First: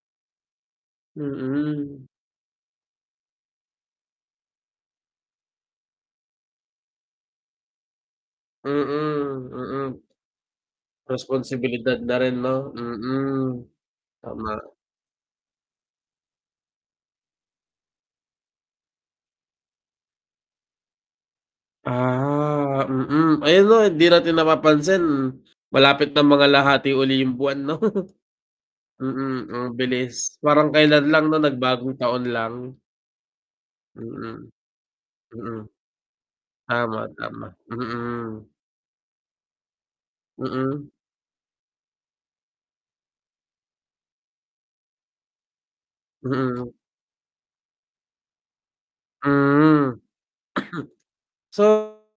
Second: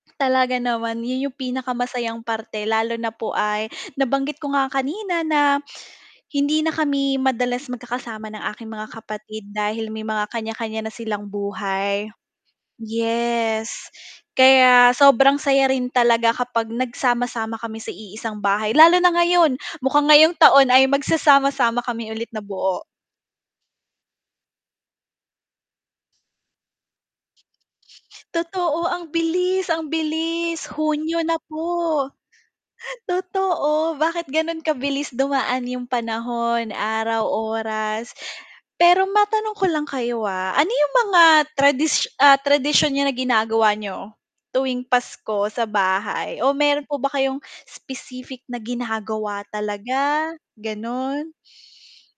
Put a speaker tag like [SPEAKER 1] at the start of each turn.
[SPEAKER 1] Talaga naman yun yung
[SPEAKER 2] Mm.
[SPEAKER 1] pinakamasayang parte lalo na po ay nabanggit ko nga kanina na hindi na kami madalas magkakasama ng aking mga kapatid
[SPEAKER 2] Mm,
[SPEAKER 1] dahil
[SPEAKER 2] mm.
[SPEAKER 1] may mga kanya-kanya na silang
[SPEAKER 2] Responsibilidad
[SPEAKER 1] buhay.
[SPEAKER 2] na rin 'no? Mm,
[SPEAKER 1] Yes,
[SPEAKER 2] tama.
[SPEAKER 1] kaya sobrang saya rin talaga kapag nagsama-sama kami sa iisang bahay lalo na ngayon, mukhang ngayong taon ay magsasama-sama kami ulit na buo.
[SPEAKER 2] Ah, mm, ayan 'no hindi natin napapansin malapit ng mangalahatati uli yung buwan, 'no?
[SPEAKER 1] Totoo, ang
[SPEAKER 2] Mm,
[SPEAKER 1] bilis
[SPEAKER 2] ang
[SPEAKER 1] ang
[SPEAKER 2] bilis,
[SPEAKER 1] bilis
[SPEAKER 2] parang kailan
[SPEAKER 1] Hunyo
[SPEAKER 2] lang
[SPEAKER 1] na
[SPEAKER 2] 'no, nagbagong
[SPEAKER 1] po.
[SPEAKER 2] taon lang.
[SPEAKER 1] Totoo, bakit
[SPEAKER 2] Mm.
[SPEAKER 1] ganun kabilis
[SPEAKER 2] Mm.
[SPEAKER 1] dumaan yung panahon,
[SPEAKER 2] Tama,
[SPEAKER 1] araw,
[SPEAKER 2] tama,
[SPEAKER 1] oras.
[SPEAKER 2] mm.
[SPEAKER 1] Pero matanong ko lang kayo, ah, ano
[SPEAKER 2] Mm.
[SPEAKER 1] yung mga tradis ah, tradisyon na ginagawa niyo tuwing Pasko sa bahay o
[SPEAKER 2] Mm.
[SPEAKER 1] meron po ba kayong specific na ginagawa
[SPEAKER 2] Mhm,
[SPEAKER 1] talaga, gano'n?
[SPEAKER 2] so